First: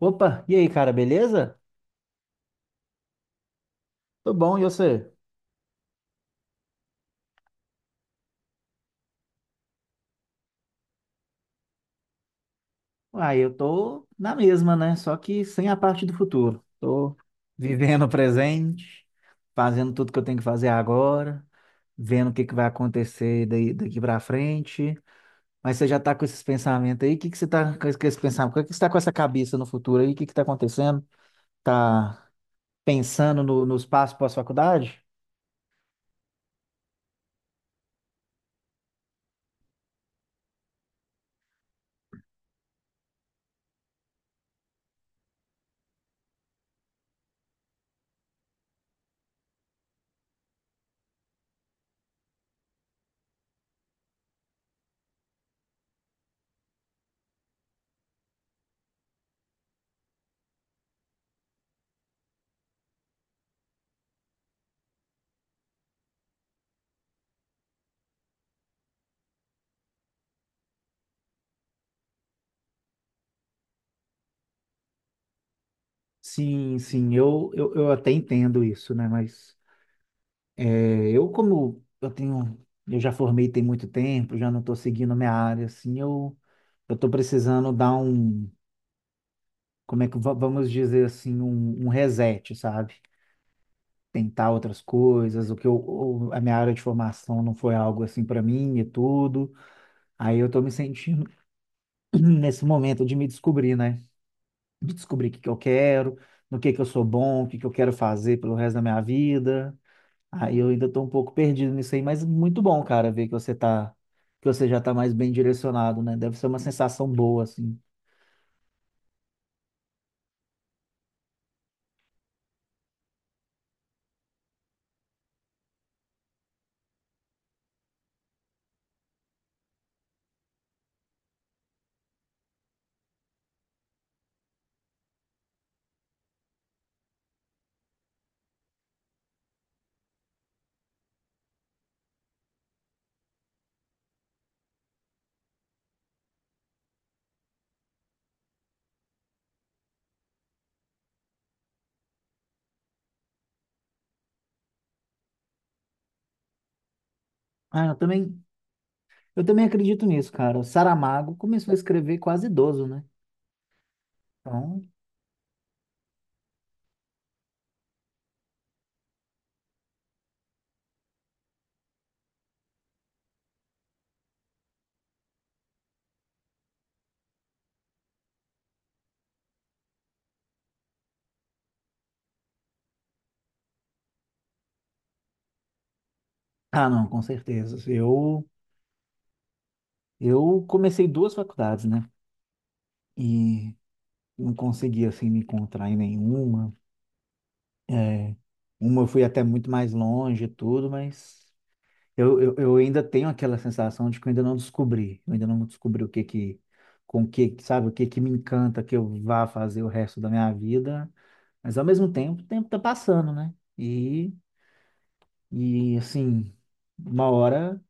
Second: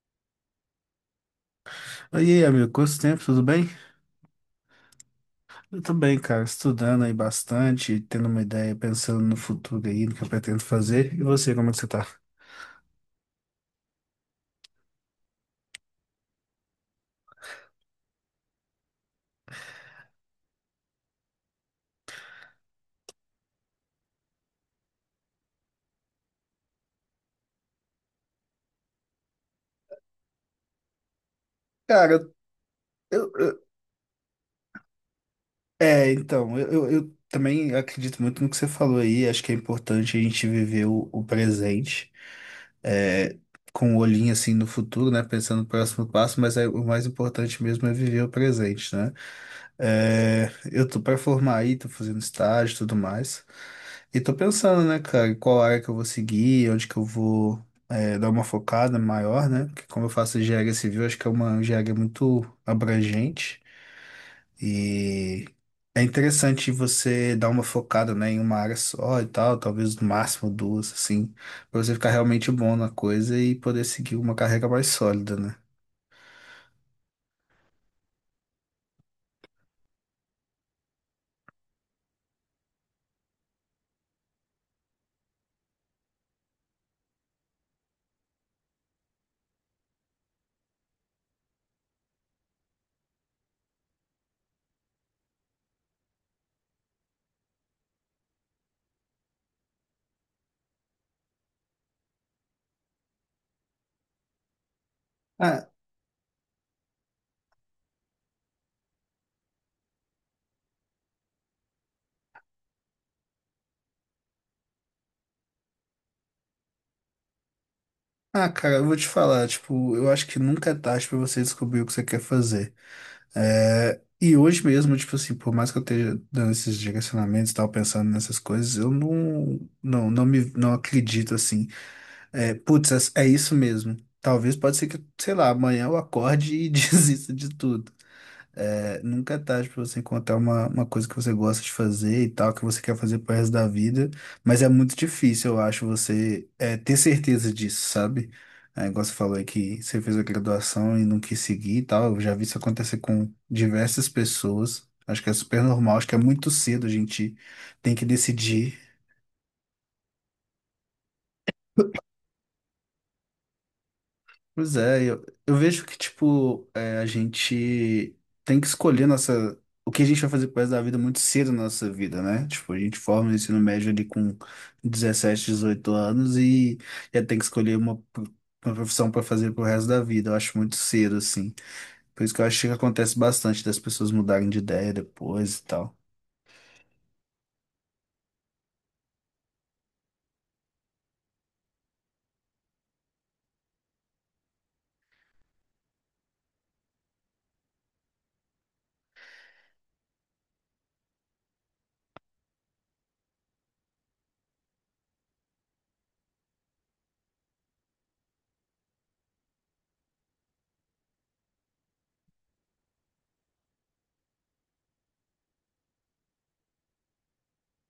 Opa, e aí, cara, beleza? Oi, amigo, quanto tempo, tudo bem? Tô bom, e você? Eu tô bem, cara, estudando aí bastante, tendo uma ideia, pensando no futuro aí, no que eu pretendo fazer. E você, como é que você tá? Uai, eu tô na mesma, né? Só que sem a parte do futuro. Tô vivendo o presente, fazendo tudo que eu tenho que fazer agora, vendo o que que vai acontecer daí, daqui pra frente. Mas você já tá com esses pensamentos aí? O que que você tá com esses pensamentos? O que que você tá com essa cabeça no futuro aí? O que que tá acontecendo? Cara, Tá eu, pensando eu- no, nos passos pós-faculdade? Então, eu também acredito muito no que você falou aí, acho que é importante a gente viver o presente, é, com o olhinho assim no futuro, né, pensando no próximo passo, mas o mais importante mesmo é viver o presente, né? Eu tô pra formar aí, tô fazendo estágio e tudo mais. E tô pensando, né, cara, em qual área que eu vou seguir, onde que eu vou dar uma focada maior, né? Porque como eu faço engenharia civil, acho que é uma engenharia muito abrangente e é interessante você dar uma focada, né, em uma área só e tal, talvez no máximo duas, assim, pra você ficar realmente bom na coisa e poder seguir uma carreira mais sólida, né? Sim, sim, eu até entendo isso, né? Mas. É, eu como eu tenho, eu já formei tem muito tempo, já não estou seguindo minha área, assim, eu estou precisando dar um, como é que vamos dizer assim, um reset, sabe? Tentar outras coisas, o que eu, o- a minha área de formação não foi algo assim para mim e tudo. Aí eu estou me sentindo nesse momento de me descobrir, né? De descobrir o que que eu quero, no que eu sou bom, o que que eu quero fazer pelo resto da minha vida. Aí eu ainda tô um pouco perdido nisso aí, mas muito bom, cara, ver que você já tá mais bem direcionado, né? Deve ser uma sensação boa, assim. Ah, cara, eu vou te falar, tipo, eu acho que nunca é tarde pra você descobrir o que você quer fazer. E hoje mesmo, tipo assim, por mais que eu esteja dando esses direcionamentos e tal, pensando nessas coisas, eu não, não, não me, não acredito assim. Putz, é isso mesmo. Talvez pode ser que, sei lá, amanhã eu acorde e desista de tudo. É, nunca é tarde para você encontrar uma coisa que você gosta de fazer e tal, que você quer fazer pro resto da vida, mas é muito difícil, eu acho, você ter certeza disso, sabe? Igual você falou aí que você fez a graduação e não quis seguir e tal, eu já vi isso acontecer com diversas pessoas, acho que é super normal, acho que é muito cedo a gente Ah, tem que decidir. eu também acredito nisso, cara. O Saramago começou a escrever quase idoso, né? Pois Então, é, eu vejo que, tipo, a gente tem que escolher o que a gente vai fazer pro resto da vida muito cedo na nossa vida, né? Tipo, a gente forma o ensino médio ali com 17, 18 anos e já tem que escolher uma profissão para fazer pro resto da vida. Eu acho muito cedo, assim. Por isso que eu acho que acontece bastante das pessoas mudarem de ideia depois e tal. ah, não, com certeza. Eu comecei duas faculdades, né? E não consegui, assim, me encontrar em nenhuma. É, uma eu fui até muito mais longe e tudo, mas eu ainda tenho aquela sensação de que eu ainda não descobri. Eu ainda não descobri o que que, com que, sabe, o que que me encanta que eu vá fazer o resto da minha vida. Mas ao mesmo tempo, o tempo tá passando, né? E assim, uma hora,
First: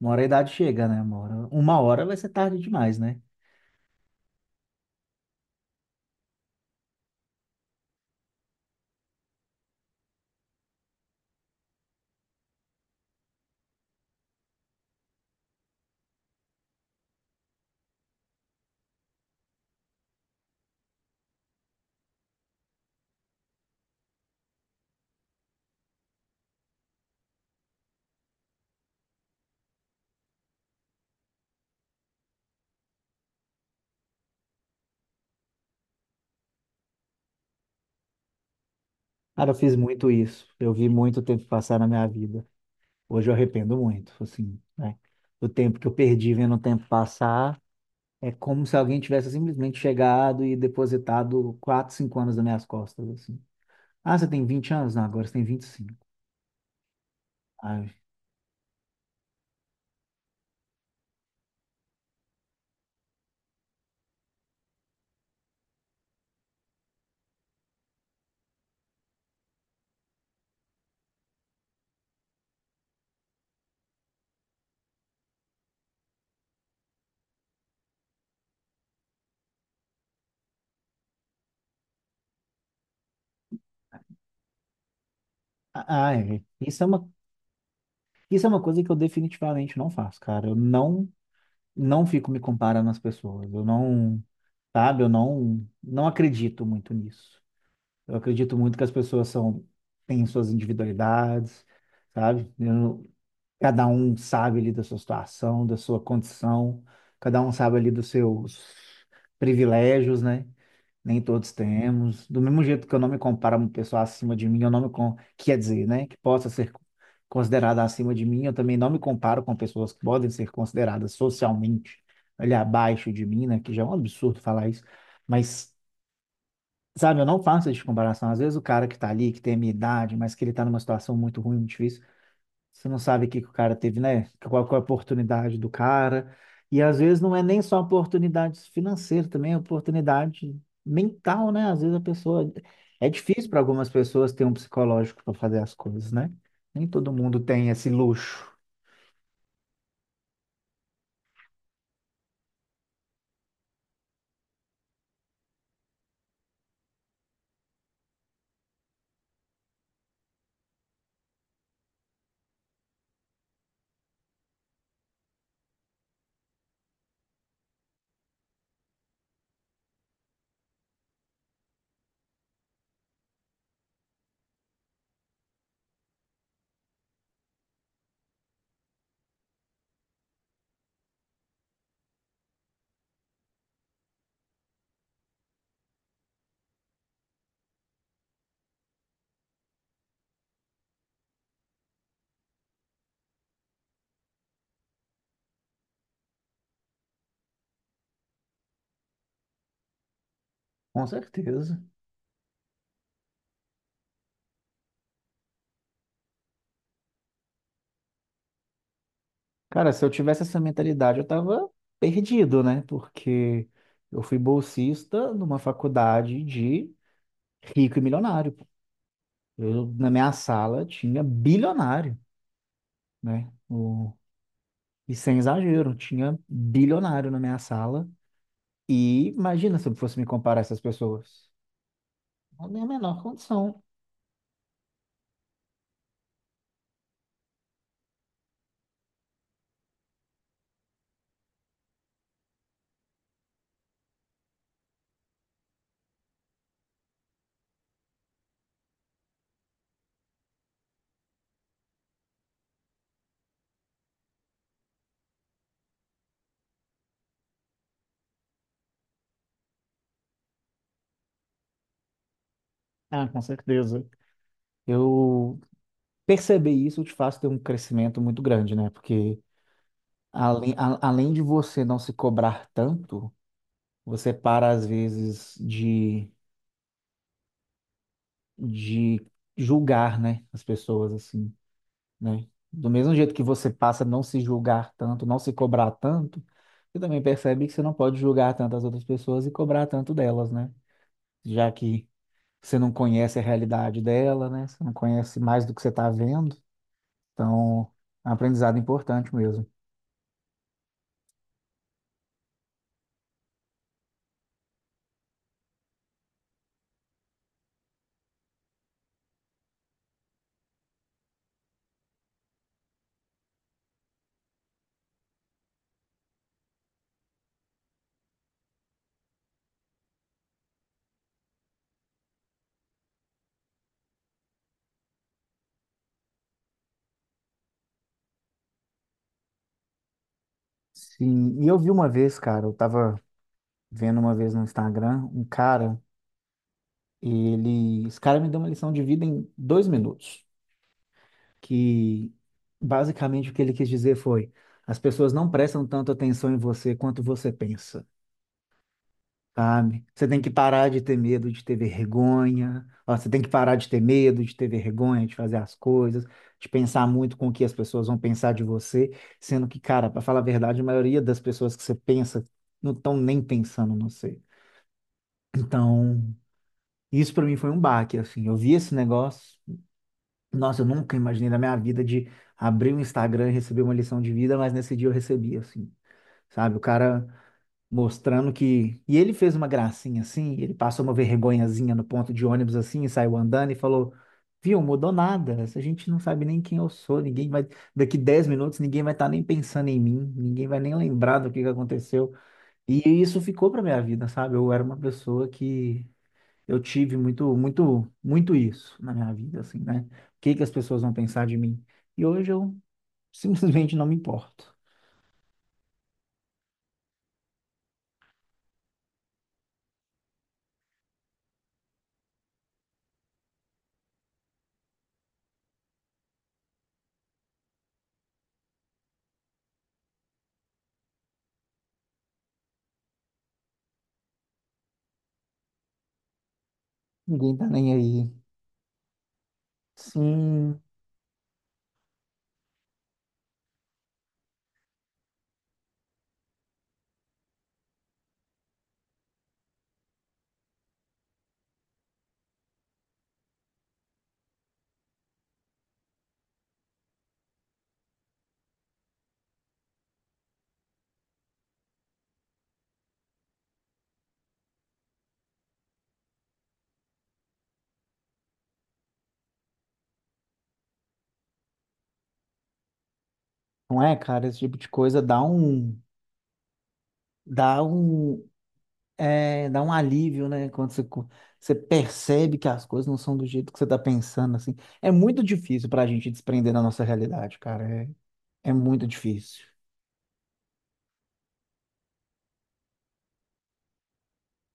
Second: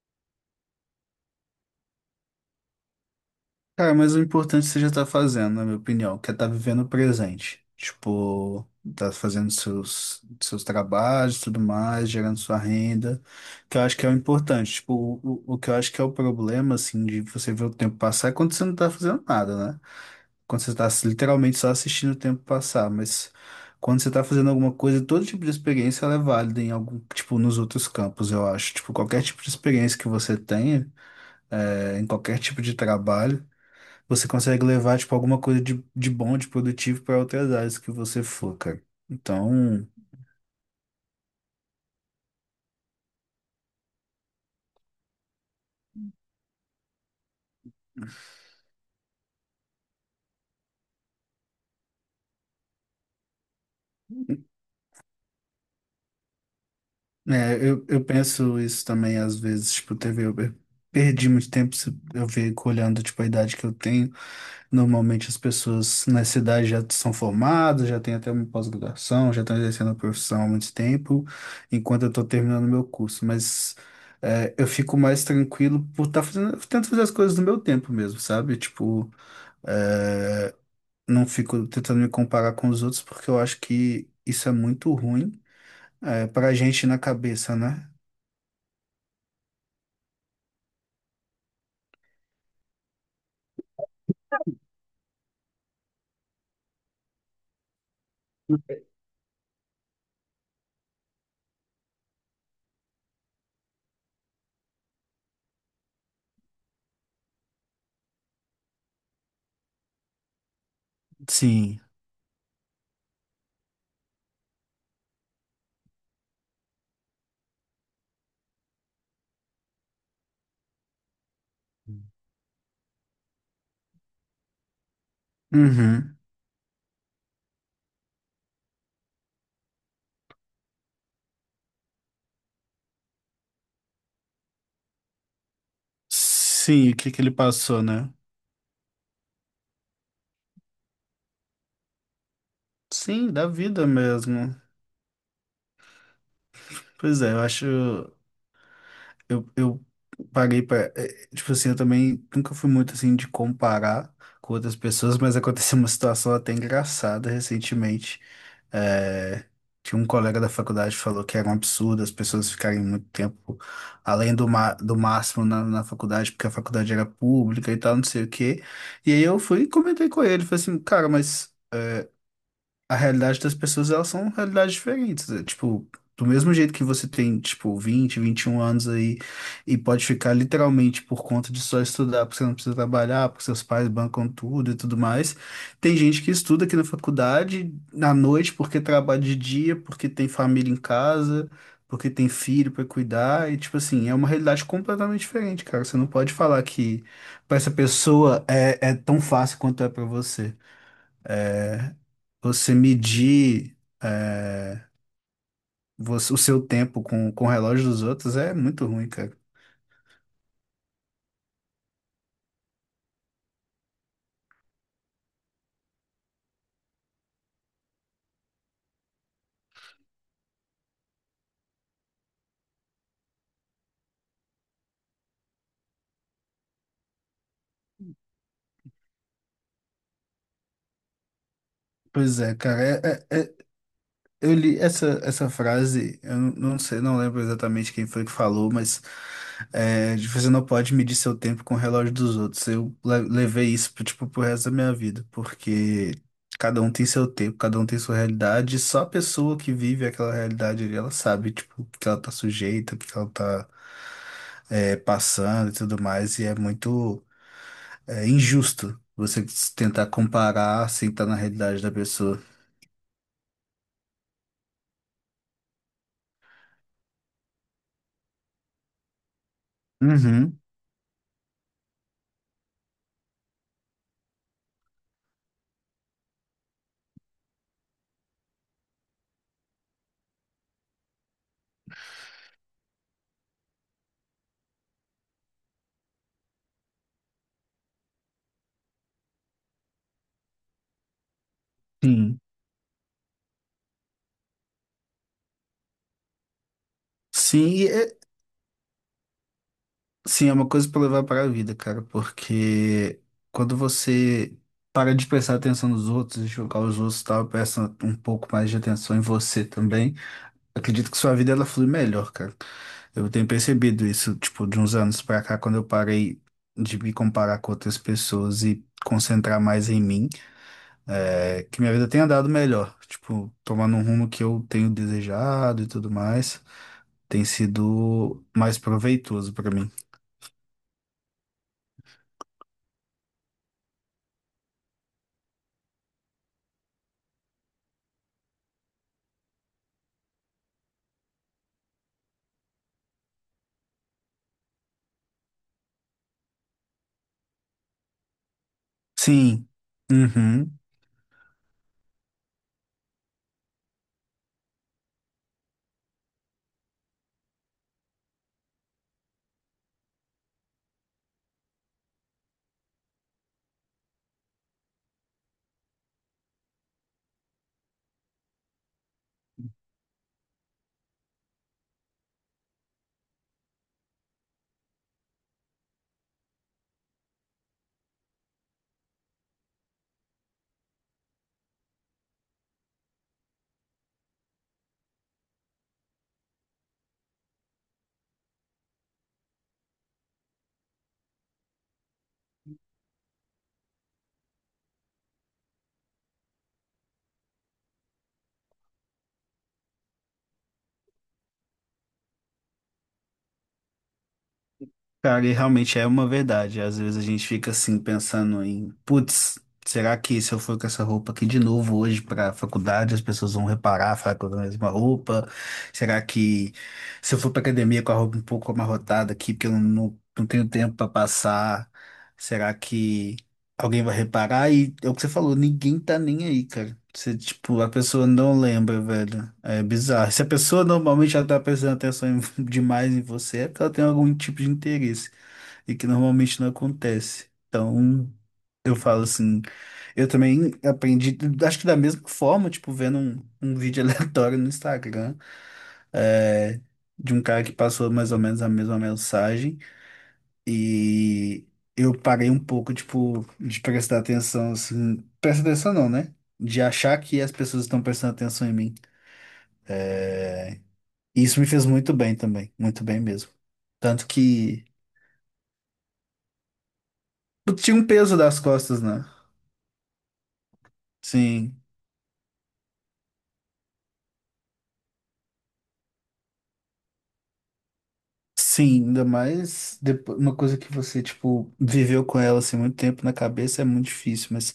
uma hora a idade chega, né? Uma hora vai ser tarde demais, né? Cara, mas o importante você já tá fazendo, na minha opinião, que é tá vivendo o presente. Tipo, tá fazendo seus, seus trabalhos, tudo mais, gerando sua renda, que eu acho que é o importante. Tipo, o que eu acho que é o problema, assim, de você ver o tempo passar é quando você não tá fazendo nada, né? Quando você tá literalmente só assistindo o tempo passar, mas quando você tá fazendo alguma coisa, todo tipo de experiência ela é válida em algum, tipo, nos outros campos, eu acho. Tipo, qualquer tipo de experiência que você tenha, é, em qualquer tipo de trabalho você consegue levar, tipo, alguma coisa de bom, de produtivo para outras áreas que você for, cara. Cara, eu fiz Então, muito isso. Eu vi muito tempo passar na minha vida. Hoje eu arrependo muito, assim, né? O tempo que eu perdi vendo o tempo passar. É como se alguém tivesse simplesmente chegado e depositado 4, 5 anos nas minhas costas, assim. Ah, você tem 20 anos? Não, agora você tem 25. é, eu, Ai, eu penso isso também às vezes, tipo, eu perdi muito tempo, eu fico olhando, tipo, a idade que eu tenho. Normalmente as pessoas na cidade já são formadas, já têm até uma pós-graduação, já estão exercendo a profissão há muito tempo, enquanto eu estou terminando meu curso, mas eu fico mais tranquilo por estar fazendo, tento fazer as coisas no meu tempo mesmo, sabe? Tipo, é, não fico tentando me comparar com os outros, porque eu acho que isso é muito ruim, ah, ai, pra gente na cabeça, né? isso é uma coisa que eu definitivamente não faço, cara. Eu não fico me comparando às pessoas. Eu não, sabe, eu não acredito muito nisso. Eu acredito muito que as pessoas são, têm suas individualidades, sabe? Cada um sabe ali da sua situação, da sua condição, cada um sabe ali dos seus privilégios, né? Nem todos Sim. temos. Do mesmo jeito que eu não me comparo a uma pessoa acima de mim, eu não quer dizer, né? Que possa ser considerada acima de mim, eu também não me comparo com pessoas que podem ser consideradas socialmente ali abaixo de mim, né? Que já é um absurdo falar isso. Mas, Uhum. sabe, eu não faço essa comparação. Às vezes o cara que tá ali, que tem a minha idade, mas que ele tá numa situação muito ruim, muito difícil. Você não sabe o que que o cara teve, né? Qual é a oportunidade do cara. E Sim, o às que vezes que ele não é nem só passou, né? oportunidade financeira, também é oportunidade mental, né? Às vezes a pessoa. É Sim, da difícil para vida algumas pessoas ter um mesmo. psicológico para fazer as coisas, né? Nem todo Pois é, mundo eu tem esse acho. luxo. Eu parei para, tipo assim, eu também nunca fui muito assim de comparar com outras pessoas, mas aconteceu uma situação até engraçada recentemente. É, que um colega da faculdade falou que era um absurdo as pessoas ficarem muito tempo além do máximo na faculdade, porque a faculdade era pública e tal, não sei o quê. E aí eu fui e comentei com ele, falei assim, cara, mas a realidade das pessoas, elas são realidades diferentes. Tipo, do mesmo jeito que você tem, tipo, 20, 21 anos aí e pode ficar literalmente por conta de só estudar, porque você não precisa trabalhar, porque seus pais bancam tudo e tudo mais. Tem gente que estuda aqui na faculdade na noite porque trabalha de dia, porque tem família em casa. Porque tem filho pra cuidar, e tipo assim, é uma realidade completamente diferente, cara. Você não pode falar que pra essa pessoa é tão fácil quanto é pra você. Com certeza. Você medir é, o seu tempo com o relógio dos outros é muito ruim, cara. Cara, se eu tivesse essa mentalidade, eu tava perdido, né? Porque eu fui bolsista numa faculdade de rico e milionário. Eu, na minha sala, tinha bilionário, né? O E sem exagero, tinha bilionário na minha sala. E imagina se eu fosse me comparar a essas pessoas. Pois é, Não tem cara. a menor condição. Eu li essa frase, eu não sei, não lembro exatamente quem foi que falou, mas de você não pode medir seu tempo com o relógio dos outros. Eu levei isso pro, tipo, pro resto da minha vida, porque cada um tem seu tempo, cada um tem sua realidade, e só a pessoa que vive aquela realidade ali, ela sabe, tipo, o que ela tá sujeita, o que ela tá passando e tudo mais, e é muito injusto você tentar comparar sem estar na realidade da pessoa. Ah, com certeza. Eu perceber isso te faz ter um crescimento muito grande, né? Porque Uhum, além de você não se cobrar tanto, você para às vezes de julgar, né? As pessoas, assim, né? Do mesmo jeito que você passa a não se julgar tanto, não se cobrar tanto, você também percebe que você não pode julgar tanto as outras pessoas e cobrar tanto delas, né? Já que sim. você não conhece a realidade dela, né? Você não conhece mais do que você está vendo. Sim, Então, é um aprendizado importante mesmo. sim, é uma coisa pra levar para a vida, cara, porque quando você para de prestar atenção nos outros, julgar os outros e tal, presta um pouco mais de atenção em você também, acredito que sua vida ela flui melhor, cara. Eu tenho percebido isso, tipo, de uns anos pra cá, quando eu parei de me comparar com outras pessoas e concentrar mais em mim, que minha vida tem andado melhor, tipo, tomando um rumo que eu tenho desejado e tudo mais, tem sido mais proveitoso pra mim. Sim, e eu vi uma vez, cara, eu tava vendo uma vez no Instagram, um cara, esse cara me deu uma lição de vida em 2 minutos, que basicamente o que ele quis dizer foi: as pessoas não prestam tanto atenção em você quanto você pensa, Sim. sabe? Você tem que Uhum. parar de ter medo de ter vergonha, ó, você tem que parar de ter medo de ter vergonha de fazer as coisas, de pensar muito com o que as pessoas vão pensar de você, sendo que, cara, para falar a verdade, a maioria das pessoas que você pensa não estão nem pensando no você. Então, isso para mim foi um baque, assim. Eu vi esse negócio. Nossa, eu nunca imaginei na minha vida de abrir o Instagram e receber uma lição de vida, mas nesse dia eu recebi, assim, sabe? O cara mostrando que. E ele fez uma gracinha, assim, ele passou uma vergonhazinha no ponto de ônibus, assim, e saiu andando e falou: Viu, mudou nada, a gente não sabe nem quem eu sou, ninguém vai. Daqui 10 minutos ninguém vai estar nem pensando em mim, ninguém vai nem lembrar do que aconteceu. E isso ficou pra minha vida, sabe? Eu era uma pessoa que. Eu tive muito, muito, muito isso na minha vida, assim, né? O que que as pessoas vão pensar de mim? E hoje eu simplesmente não me importo. Cara, e realmente é uma verdade. Às vezes a gente fica assim pensando em, putz, será que se eu for com essa roupa aqui de novo hoje para faculdade, as pessoas vão reparar, falar que eu uso a mesma roupa? Será que se eu for para academia com a roupa um pouco amarrotada aqui, porque eu não tenho tempo para passar, será que alguém vai reparar e é o que você falou, ninguém tá nem aí, cara. Você, Ninguém tá tipo, a nem pessoa aí. não lembra, velho. É bizarro. Se a Sim, pessoa normalmente já tá prestando atenção demais em você, é porque ela tem algum tipo de interesse. E que normalmente não acontece. Então, eu falo assim, eu também aprendi, acho que da mesma forma, tipo, vendo um vídeo aleatório no Instagram, é, de um cara que passou mais ou menos a mesma mensagem. E eu parei um pouco, tipo, de prestar atenção, assim. Prestar atenção não, né? De achar que as pessoas estão prestando atenção em mim. E isso me fez muito bem também. Muito bem mesmo. não é, Tanto cara? Esse tipo que de coisa eu dá tinha um peso um, das costas, né? Dá um alívio, né? Quando você Sim. percebe que as coisas não são do jeito que você tá pensando, assim. É muito difícil pra gente desprender da nossa realidade, cara. É Sim, muito ainda difícil. mais depois, uma coisa que você, tipo, viveu com ela assim muito tempo na cabeça é muito difícil, mas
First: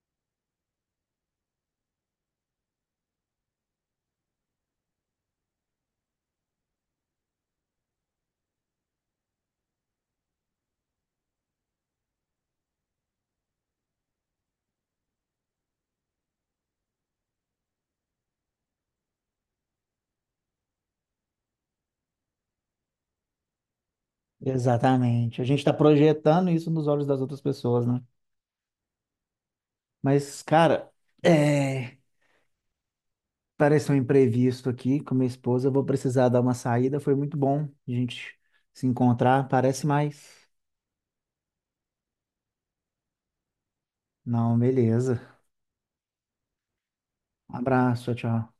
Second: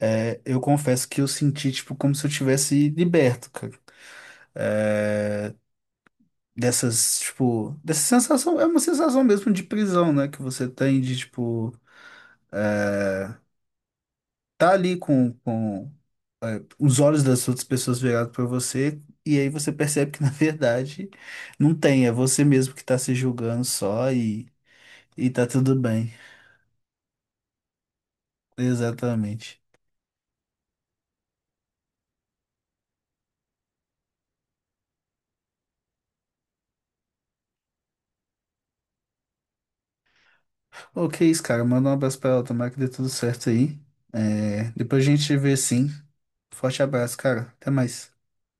eu confesso que eu senti, tipo, como se eu tivesse liberto, tipo, dessa sensação, é uma sensação mesmo de prisão, né, que você tem de, tipo, tá ali com os olhos das outras pessoas virados pra você, e aí você percebe que, na verdade, não tem, é você mesmo que tá se julgando só e Exatamente. A tá gente tá tudo bem. projetando isso nos olhos das outras pessoas, né? Exatamente. Mas, cara, é... apareceu um imprevisto aqui com minha esposa. Eu vou precisar dar uma saída. Foi muito bom a gente se encontrar. Parece mais. Ok, isso, cara, manda um abraço pra ela, tomara que dê tudo certo aí. Não, É, depois a beleza. gente vê sim. Forte abraço, cara. Até Abraço, mais. tchau.